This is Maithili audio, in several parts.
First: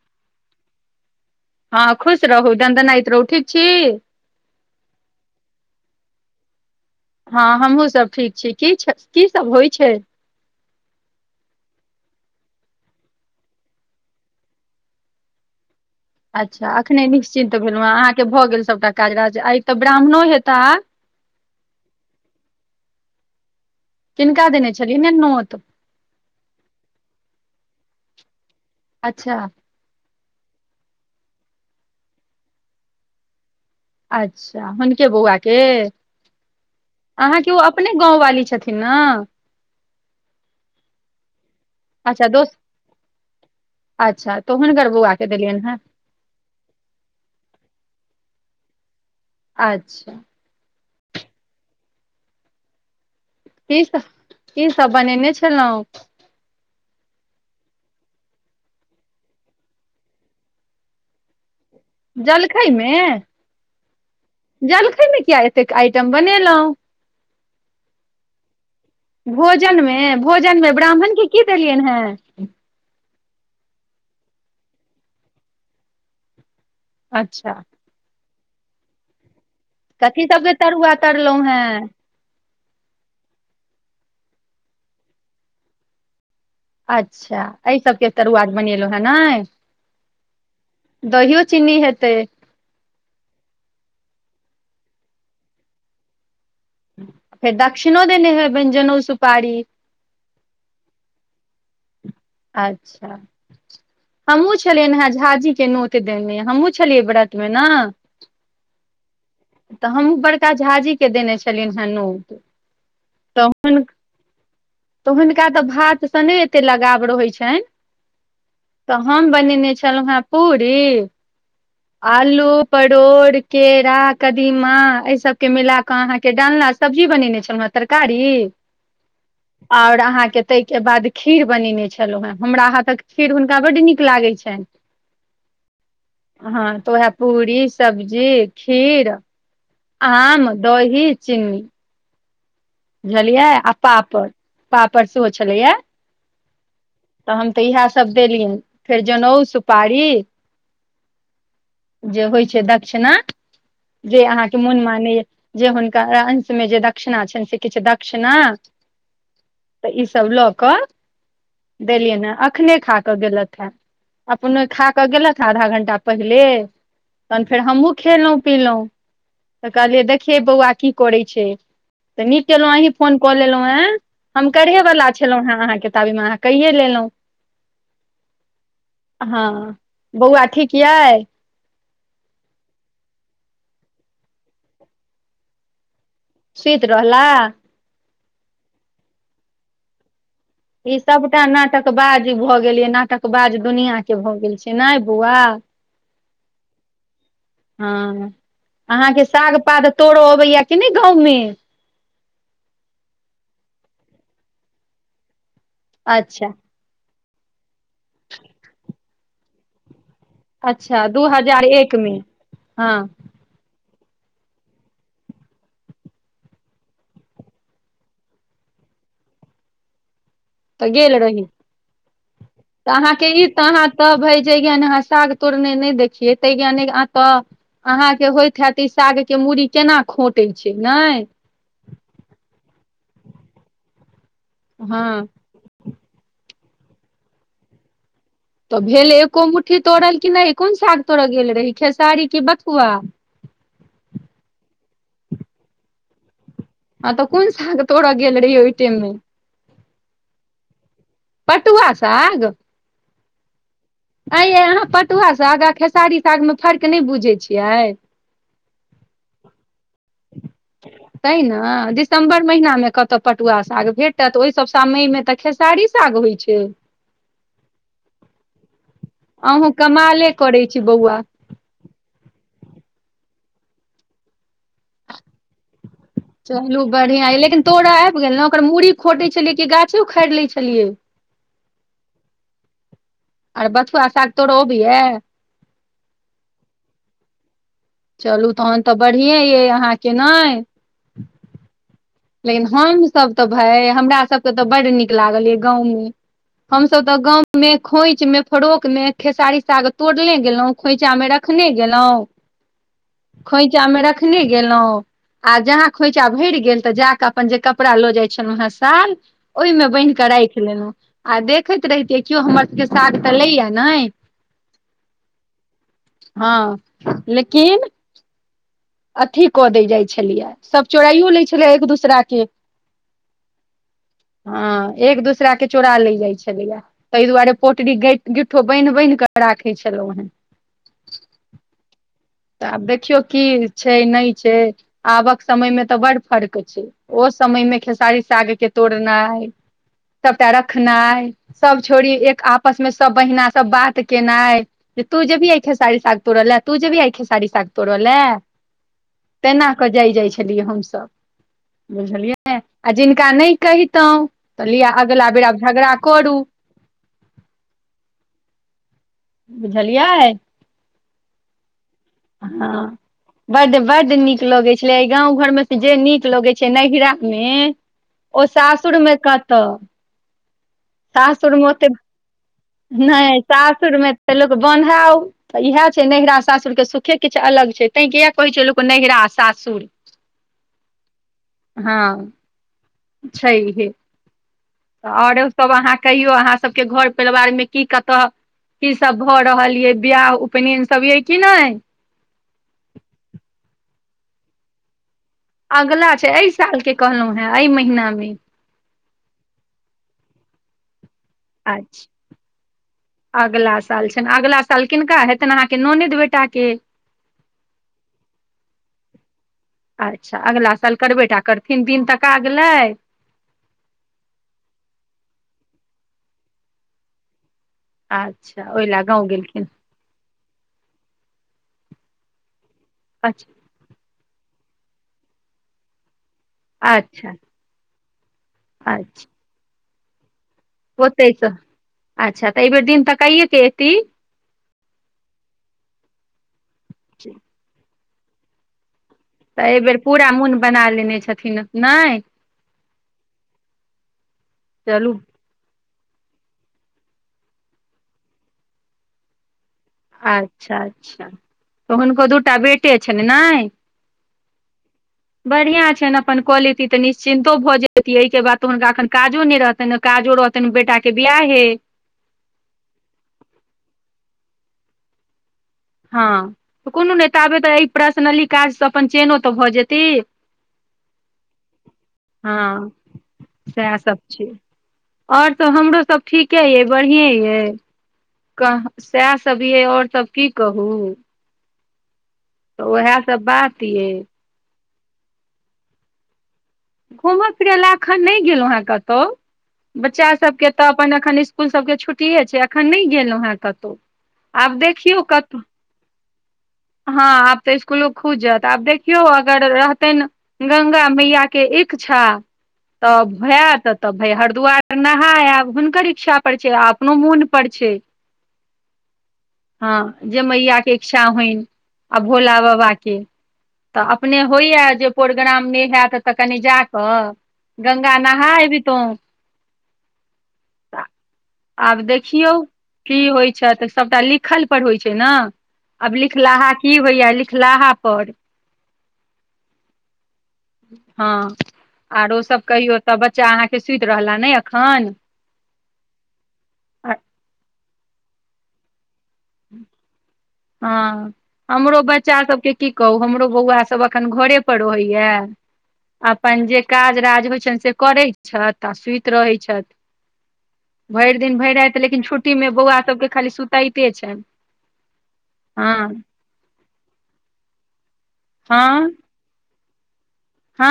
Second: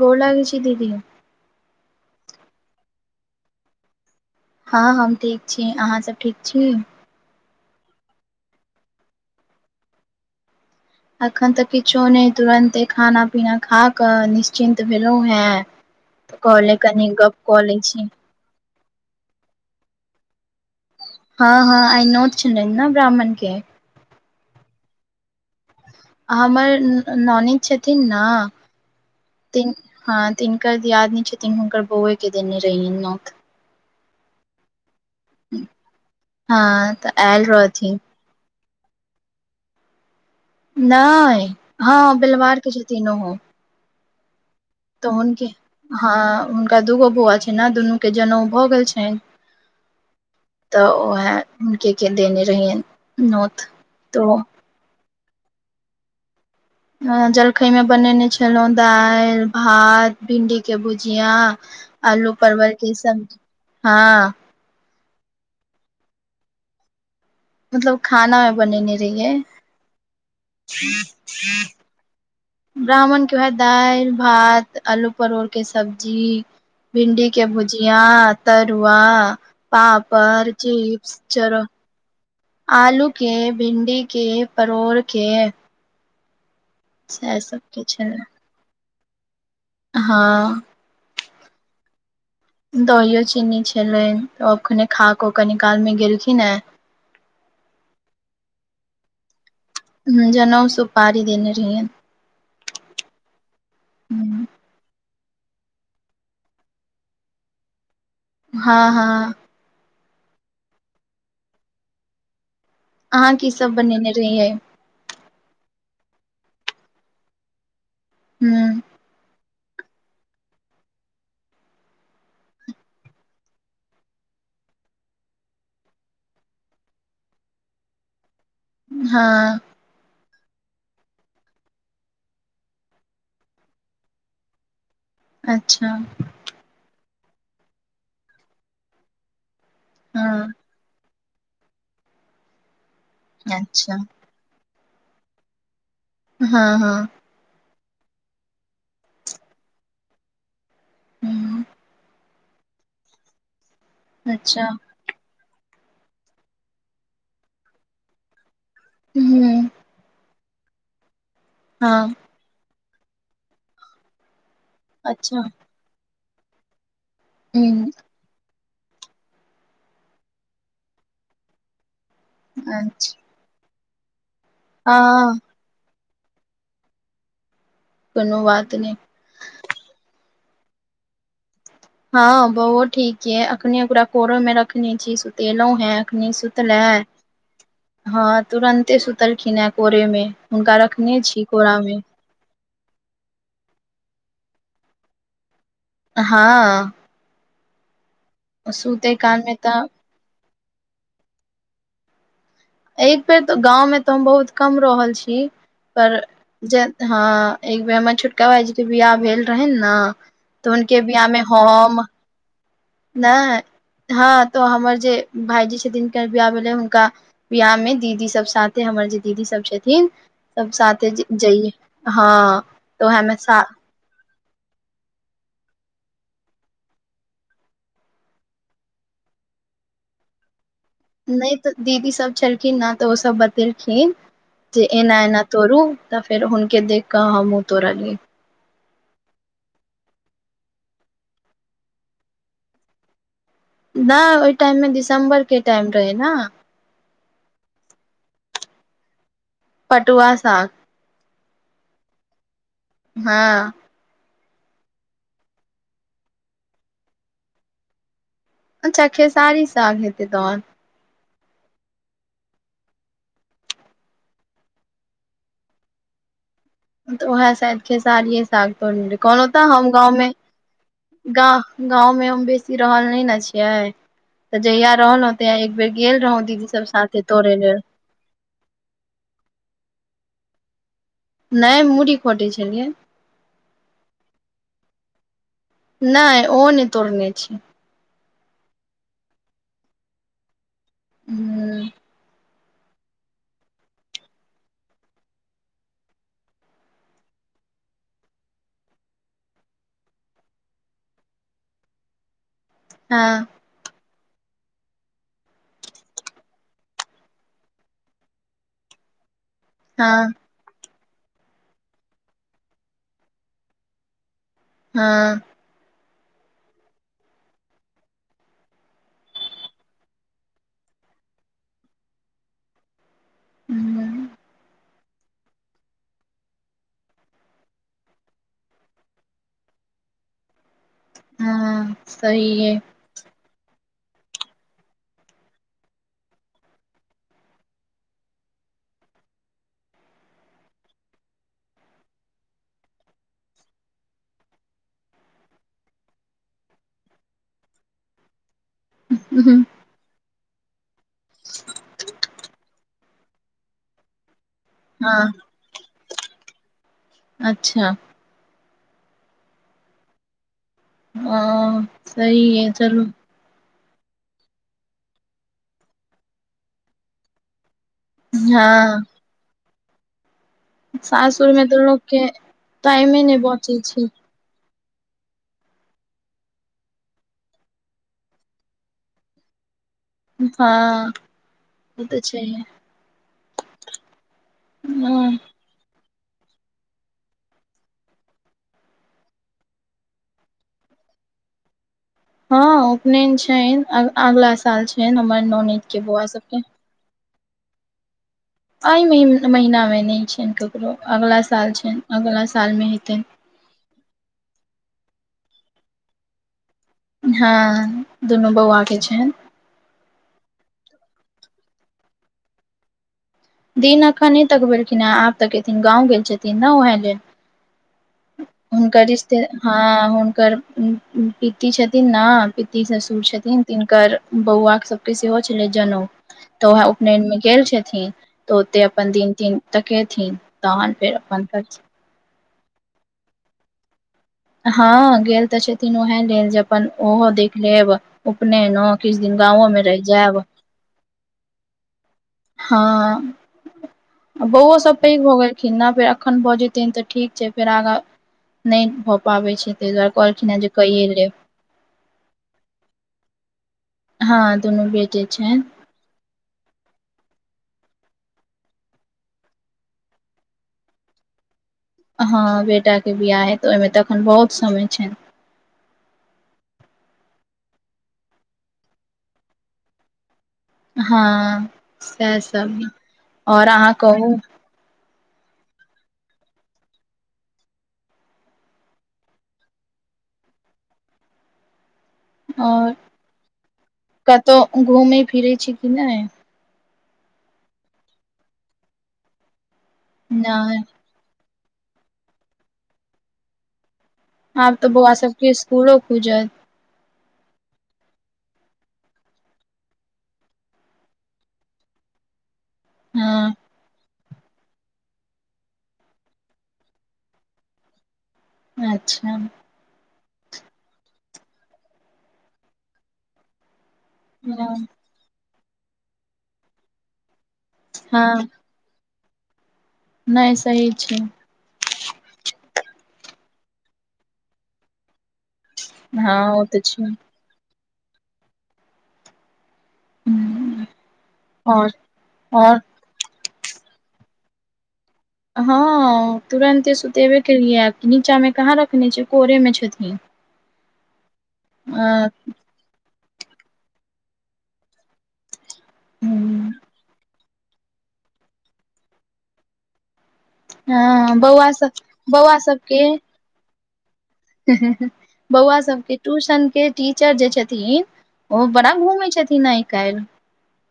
गोर लगई छी दीदी हँ खुश रहू दन्दनाइत रहू ठीक छी हँ हम ठीक छी अहाँसभ ठीक छी हँ हमहुँ सभ ठीक छी की की सब होइ छै अखन तऽ किछो नइ तुरन्ते खाना पीना खा कऽ निश्चिन्त भेलहु हे अच्छा अखने निश्चिन्त लै भेलहुँ हँ छी अहाँके भऽ गेल सभटा काज राज आय तऽ ब्राह्मणो हेताह हँ हँ आई नोत छै न ब्राह्मण के किनका देने छलियै ने नोत हमर ननेद छथिन न अच्छा तिन हँ तिनकर दियादनी छथिन हुनकर बौए के देने रहियन नौत अच्छा हुनके बौआ के हँ तऽ आयल अहाँके ओ अपने रहथिन गाँंवाली छथिन ना नहि हँ अच्छा दोस्त बिलवार के छथिन ओहो अच्छा तो हुनकर तऽ बौआ के हुनके देलियनि हेँ हँ हुनका दूगो बौआ छनि न दुनू के जनऊ भऽ गेल छैन अच्छा तऽ उएह हुनके के देने रहियैन की कीसभ बनेने छलहुँ जलखै मे बनेने छलहुँं दालि भात भिंडी के भुजिया आलू जलखै परवलके मे सबजी हँ जलखै मे किया एतेक आइटम बनेलहुँ मतलब खाना मे बनेने रहियै भोजनमे भोजनमे ब्राह्मण के की देलियैन हे ब्राह्मणके उएह दालि भात आलू परोड़के सब्जी भिन्डी के अच्छा भुजिया तरुआ कथी पापड़ सबके तरुआ चिप्स तरलहुं चरो हेँ आलू के भिण्डी के परोड़ के सएह अच्छा एहि सबके छलै तरुआ बनेलहुँ हेँ नै हँ दहियो चीन्नी हेतै दहियो चीनी छलो अखने खा कऽ कनी काल मे गेलखिन हे फेर दक्षिणो देने हबैन जनऊ सुपारी हुँ जनऊ सुपारी देने रहियेन अच्छा हमहूँ छलियैन हेँ झाजी के नोत देने हमहुँ छलियै व्रत मे न हँ हँ तऽ हमहूँ बड़का झाँजी के देने छलियेन हेँ नोत अहाँ तऽ की सब बनेने रहियै तऽ हुनका तऽ भात सँ नय एतेक लगाव रहै छैन हूँ तऽ हम बनेने छलहुँ हेँ पूरी आलू परोड़ केरा कदीमा एहि सबके मिला अहाँके डालना सब्जी बनेने छलहुँ हेँ तरकारी हँ और अहाँ के ताहि के बाद खीर बनेने छै हु हँ हमरा हाँ तक फेर हुनका बड्ड नीक लागैत छनि अच्छा हँ तऽ उएह पूरी सब्जी खीर आम हँ दही चिन्नी बुझलियै आ अच्छा पापड़ पापड़ सेहो छलैया हँ हँ तऽ हम तऽ इएह सभ देलियनि फेर जनउ सुपारी हूँ जे होइ छै दक्षिणा जे अहाँके अच्छा मोन मानैया जे हुनकर अंश मे जे दक्षिणा छनि से किछ दक्षिणा हूँ तऽ ई सब लऽ कऽ हँ देलियै ने अखेनै खा कऽ गेलत अपने खा कऽ अच्छा गेलथि हेँ आधा घंटा पहिले तहन फेर हूँ हमहूँ खेलहुँ पीलहुँ तऽ कहलियै देखिये बौआ की करै छै तऽ नीक केलहुँ अहीँ अच्छा फोन कऽ लेलहुँ है हम करहे‌ वला हँ छलहुँ है अहाँके तबेमे अहाँ कहिये लेलहुँ कोनो बात नहे हँ बौआ ठीक यइ हँ बओ ठीक यै अखने ओकरा कोरो में रखने छी सुतेलों है अखनी सुतल सुति हे रहला हँ तुरन्ते सुतलखिन हे कोरेमे ई सबटा नाटक बाज भऽ गेल ये नाटक बाज दुनिया के भए गेल छै ने बौआ हँ हँ सुते अहाँके काल मे साग पात तऽ तोड़ो अबैया कि नहि गाँवमे एक बेेर तऽ गाँवमे तऽ हम बहुत कम रहल छि पर अच्छा जे हँ एक बेेर हमर छोटका भाईजी के बियाह भेल रहै ने तऽ हुनके अच्छा दू बियाहमे हजार एक हम मे हँ नहि हँ तअ हमर जे भाईजी छथिन काल्हि बियाह भेलै हुनका बियाह मे दीदी सब साथे हमर जे दीदी सब छथिन सब तऽ साथे गेल रही जइए हँ तो उहै मे तब भाय जे जान अहाँ साग तोड़ने नहि देखियैतै नेहियाक आ तऽ अहां के होइत हैत ई साग के मूड़ी केना खोंटे छै ने नहि तऽ दीदी सब छलखिन न तऽ ओ सब बतेलखिन जे एना हँ एना तोड़ू तऽ फेर हुनके देख कऽ हमहु तोड़लियै तऽ भेल एको मुठ्ठी तोड़ल कि नहि कोन साग तोड़य गेल रही खेसारी की बथुआ नै ओइ टाइम मे दिसम्बर के टाइम रहै ने आ त कोन साग तोड़ गेल‌ रहिये ओ टेम में पटुआ साग पटुआ सााग हँ अँ यइ अहाँ पटुआ साग आ खेसारी सागमे फर्क नहि बुझैत छियै अच्छा खेसारी साग हेतै तहन त ने दिसम्बर महिनामे कतहु पटुआ साग भेटत ओहि सभ समय में तऽ खेत खैसारी साग होइ छै तऽ उहै शायद खेसारीे साग त कोन होता अहूँ हम गाँवमे कमाले करै छी बौआ ग गाँंवमें हम बेसी रहल नहि ने छियै तऽ जहिया रहल होतैया बेर गेले रहो चलू बढ़िया य लेकिन तोरअ आबि गेल ने ओकर मुर खोटे छलियै कि गाछै उखाड़ि लय छलियै नै मूड़ी खोटै छलियै और बथुआ साग तोरो आबैय नहि ओ नै तोरने छिये चलू तहन तऽ बढ़िए यइ अहाँके नै हू लेकिन हम सब तऽ भाय हमरा सबके तऽ बड नीक लागल यै गाँंव मे हम सब तऽ गांव में खोंच में फरोक में खेसारी साग तोड़ले गेलों खोइछामें रखने गेलऊं त खोंइछा मे रखने गेलहुँं आ जहाँ खोंइछा भरि गेल तऽ जाक अपन जे कपड़ा लऽ जाय छलहुं हे साल ओहिमे बान्हि के हँ राख आ देखैत रहितियै केओ हमर साग तऽ लैया नै हँ हँ लेकिन अथी कऽ दै जाइ छलैया सभ चोराइयो लै छलै एक दोसराके हू हँ एक दूसरा के चोरा लै जाइ छलैया तै दुआरे पोटरी गइठ गिट्ठो बान्हि बान्हि कऽ राखै छलहुँ हे हँ सही तऽ आब देखियौ की छै नै छै आबक समय मे तऽ बड़ फर्क छै ओ समय मे खेसारी साग के तोड़नाइ सभटा रखनाइ सब छोड़ी एक आपस मे सब बहिना सब बात केनाइ जे तू जेभी आऐे खेसाड़ी साग तोड़लै तू जे भी आऐ खेसाड़ी साग तोड़ेलै ये तेना क जाइ जाइ छलियै हमसभ बुझलियै आ जिनका नहि कहितहुं तऽ लिय अगिला हँ बेर आब झगड़ा करू अच्छा बुझलियै हां हँ बड बड नीक लगै छलै गाँव घर मे तो जे नीक लगै छै नैहिरा में ओ सासुर हँ मे कतऽ सासुर मे तऽ ओते लोक के नै टाइमे नहि बचै छै सासुरमे तऽ लोक बन्हाउ तऽ इहै छै नैहरा सासुर के सुखे किछु अलग छै तैं किया कहै छै लोक नैहरा आ सासुर हँ ओ तऽ छैहे छै हे तऽ आओरो सभ अहाँ कहियौ अहाँ सभके घर परिवार में की कतऽ की सब भऽ रहल यै बियाह उपनयन सब ये की नै हँ उपनैन छैन अग अगिला साल छै हमर ननैद के बौउआ सबके कहलहुॅं हेँ ऐ महीना मे ऐ म महीनामे नै छनि ककरो अगिला साल छनि अगिला सालमे हेतनि अगिला साल छनि अगिला साल किनका हेतनि अहाँके ननैद बेटा के हँ दुनू बौउआ के छनि अच्छा अगिला साल करबै टा करथिन दिन तका गेलै दिन अखन नै तकबेलखिन हे आब तऽकेथिन गाँव गेल छथिन न उहै लेल अच्छा ओहि लए हुनकर गाँव रिश्ते गेलखिन हँ हुनकर पित्ति छथिन न पिति ससुर अच्छा छथिन तिनकर बौआ सबके सेहो छलै जनेउ तऽ वएह अच्छा उपनयन मे गेल छथिन त ओते अपन दिन तीन तकेथिन तहन फेर ओते अपन त् अच्छा तऽ एहि बेेर दिन तकाइए के एती हँ गेल तऽ छथिन उएह लेल जे अपन ओहो देख लेब उपनयनो किछ दिन तऽ गाँंवो मे एहिबेर रहि पूरा जायब मोन बना लेने छथिन नै हँ बौओ सब चलू पैघ भो गेलै केना फेर अखन भऽ जेतन तऽ ठीक छै फेर आगाँ नहि भऽ पाबै छै ताहि दुआरे कहलखिन जे अच्छा कइये अच्छा लेब तऽ हुनको दूटा बेटे छनि ने हँ दुनू बेटे छनि बढ़िया छनि अपन कऽ लेती तऽ निश्चितो भऽ जेती एहि के बाद तऽ हुनका एखन काजो नहि रहतनि काजो रह तनि बेटाके बियाहे हँ बेटाके बियाह हेत तऽ ओहिमे तऽ एखन बहुत समय छनि हँ तऽ कोनो नहि ताबै तऽ एहि पर्सनली काजसँ अपन चेनो तऽ भऽ जेती हँ सएह सब हँ आओर अहाँ सएह सब कहू छै आओर सब हमरो सब ठीके अइ बढ़िया अइ कह सएह सब यै आओर सब की कहू तऽ ओएह सब बात अइ तऽ घुमै फिरै छी कि नय घूमय फिरय लए एखन नहि गेलहुँ हेँ कतहु बच्चा सभके नहि तऽ अपन एखन इसकुल सबके के छुट्टे छै अखन नहि गेलहुँ हेँ कतहु आब तऽ बौआ देखियौ सब के कत स्कूलो खुजत हँ आब तऽ इसकुलो खुजत आब देखियौ अगर रहतै गंगा मैया के इच्छा त हँ भैयत तब भाय हरिद्वार में नहाय आब हुनकर इच्छा पर छै आ अपनो मोन पर छै अच्छा हँ जे मैया के इच्छा होइन आ भोला बाबाके तऽ अपने होइया हँ जे प्रोग्राम नहि हयत तऽ कनि जा कऽ गंगा नहा हँ एबी तो नहि सही छै आब देखियौ की होइ छै सभटा लिखल पर होइ छै ने आब हँ ओ लिखलाहा त की छै होइया लिखलाहा पर हूँ हँ और आरो सब और कहियौ त बच्चा अहाँ के सुत रहला ने एखन हँ तुरनंते सुतेबे केलियै नीचा मे कहाँ रखने छ कोरे में छथिन हँ हमरो अ बच्चासभके की कहू हमरो बौआसभ एखन घरेपर रहैए अपन जे काज राज होइ छनि से करैत छथि आ सुति रहैत छथि भरि हँ दिन बौआ भरि रति सब लेकिन छुट्टी मे बौआ सबके सभके खाली सुताते छनि बौआ हँ सबके ट्यूशन के टीचर जे छथिन ओ बड़ा हँ घूमै छथिन आइ काल्हि हँ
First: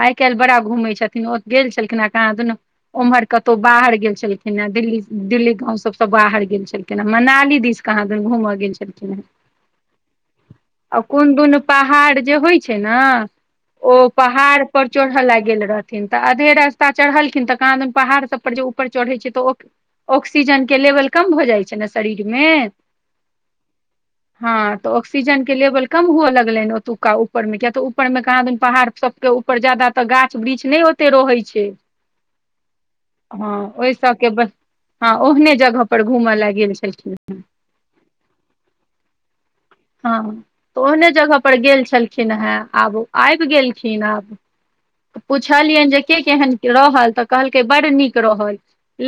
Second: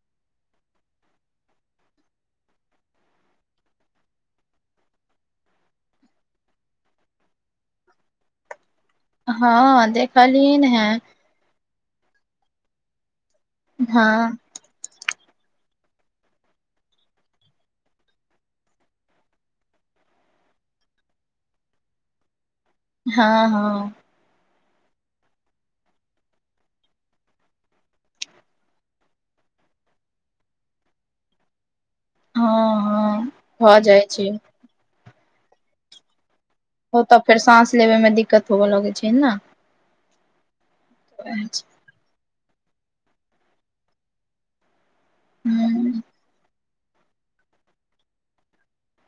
आई काल्हि बड़ा घूमै छथिन ओ गेल छलखिन आ कहाँ दुनू उम्हर कतहु बाहर गेल छलखिन हे दिल्ली दिल्ली गाँव सबसँ बाहर गेल छलखिन केना मनाली दिस केा घूम गेल छलखिन हेँ हँ देखलिन आ हैं कोन दुनू पहाड़ जे होइ छै ने ओ हँ पहाड़ ऊपर चढ़य ल गेल रहथिन त अधे रास्ता चढ़लखिन त क पहाड़ सभ पर जे ऊपर चढ़ै छै त ओ ऑक्सीजन के लेवल कम भऽ जाइ छै ने शरीरमे हँ हँ हँ त ऑक्सीजन के लेवल कम हुए लगले ओतुका ऊपर मे किया त ऊपर में के आदमी पहाड़ सबके ऊपर जादा त गाछ वृक्ष न ओते रहै छै हँ हँ भऽ ओह जाइ छै सबके ब हँ ओहने जगह पर घूमे ल गेल छे ओ त फेर साँस लेबै मे दिक्कत होबे लागै छै ने हँ त ओहने जगह ह पर गेल छलखिन खिन हे आब आबि गेलखिन आब त पुछलियनि जे के केहन रहल तऽ कहलकै बड़ नीक रहैय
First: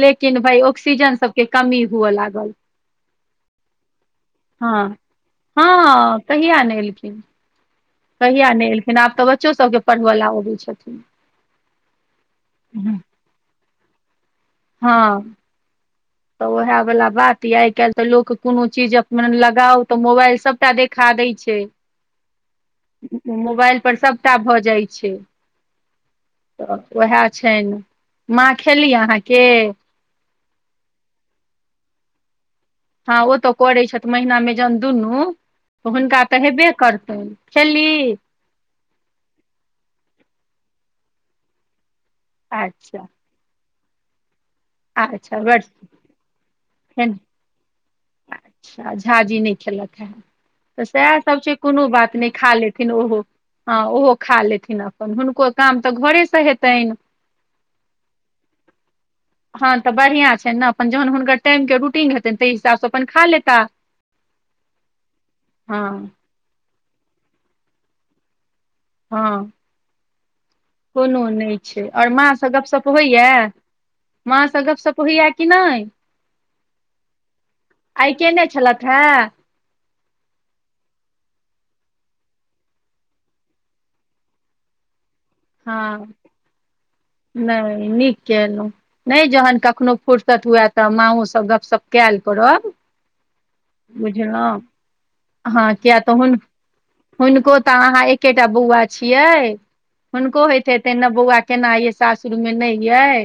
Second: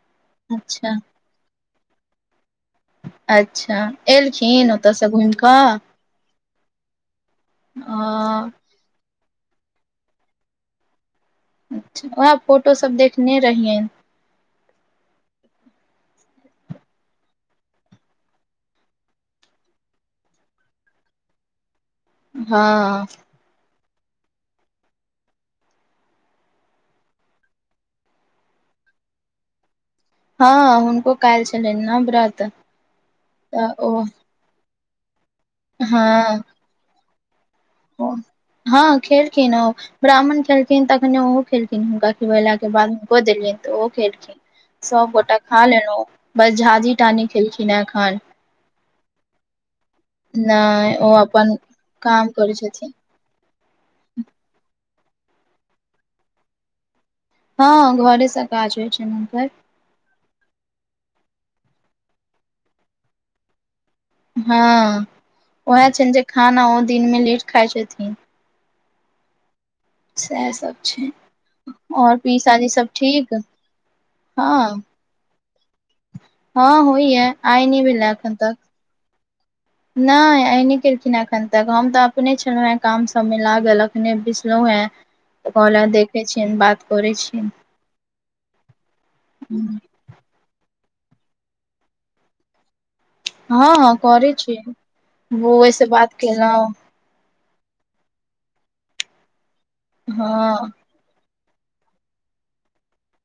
लेकिन भाय अच्छा ऑक्सीजन सब के कमी हुआ लागल अच्छा एलखिन हँ ओतऽ सँ घुइम कऽ हँ कहिया नइ एलखिन कहिया नहि एलखिन आब तऽ बच्चो सबके पढ़ब लेल अबै छथिन अच्छा वैह फोटो सब देखने रहियैन हँ त वहैय वला बात य आइ काल्हि त लोक कोनो चीज लगाउ तऽ मोबाइल सभ टा देखा दैय छै हँ मोबाइल पर सभटा भऽ जाइ छै तऽ उएह छैन माँ खेली अहाँके हँ हुनको काइल छलैन न व्रत हँ ओ त तऽ करैत ओ छथि महिना मे जहन दुनू त हुनका त हेबे करतेन ओ हँ खेलखिन ब्राह्मण खेलथिन तखने ओहो खेलखिन हुनका खुएला के बाद अच्छा हुनको देलियैन तऽ ओ खेलखिन सब गोटा अच्छा बड़ खा लेलौ बस झाजी टा नहि खेलखिन ह एखन अच्छा झाझी नै खेलक है तऽ नहि ओ सेह सभ अपन छै कोनो बात काम नइ करै खा छथिन लेथिन ओहो हँ ओहो खा लेथिन अपन हुनको काम त घरे सँ हेतैन हँ घरेसँ काज होइ छैन हुनकर हँ त बढ़िया छै न अपन जहन हुनकर टाइम के रूटीन हेते ताहि हिसाब सँ अपन खा लेता हँ उहै हँ छैन जे खाना ओ दिन मे लेट खाइ छथिन हँ सएह सब छै कोनो नहि छै और माँ सँ पीसाजी सब गपशप होइ ठीक यऽ माँ सँ हँ गपशप होइ य कि नइ हँ होए य आइ नइ भेले अखन केने तक छलथि [inaudible] नाइ आय नइ केलखिन अखन तक हम त अपने छलहुंँ है काम सब मे लागल अखने बिसलो है ह कहलनि देखै छियनि बात करै छियनि नहि नीक कलहुँ नहि जहन कखनो फुुरसत हुए त माँओ सँ गपशप कायल कड़ब हँ हँ करैत छी बौए हँ सँ किया बात तऽ हुन केलौह हुनको तऽ अहाँ एकेटा बौआ छियै हुनको हँ होेत हेते नऽ बौआ केना य सासुर मे नै अइ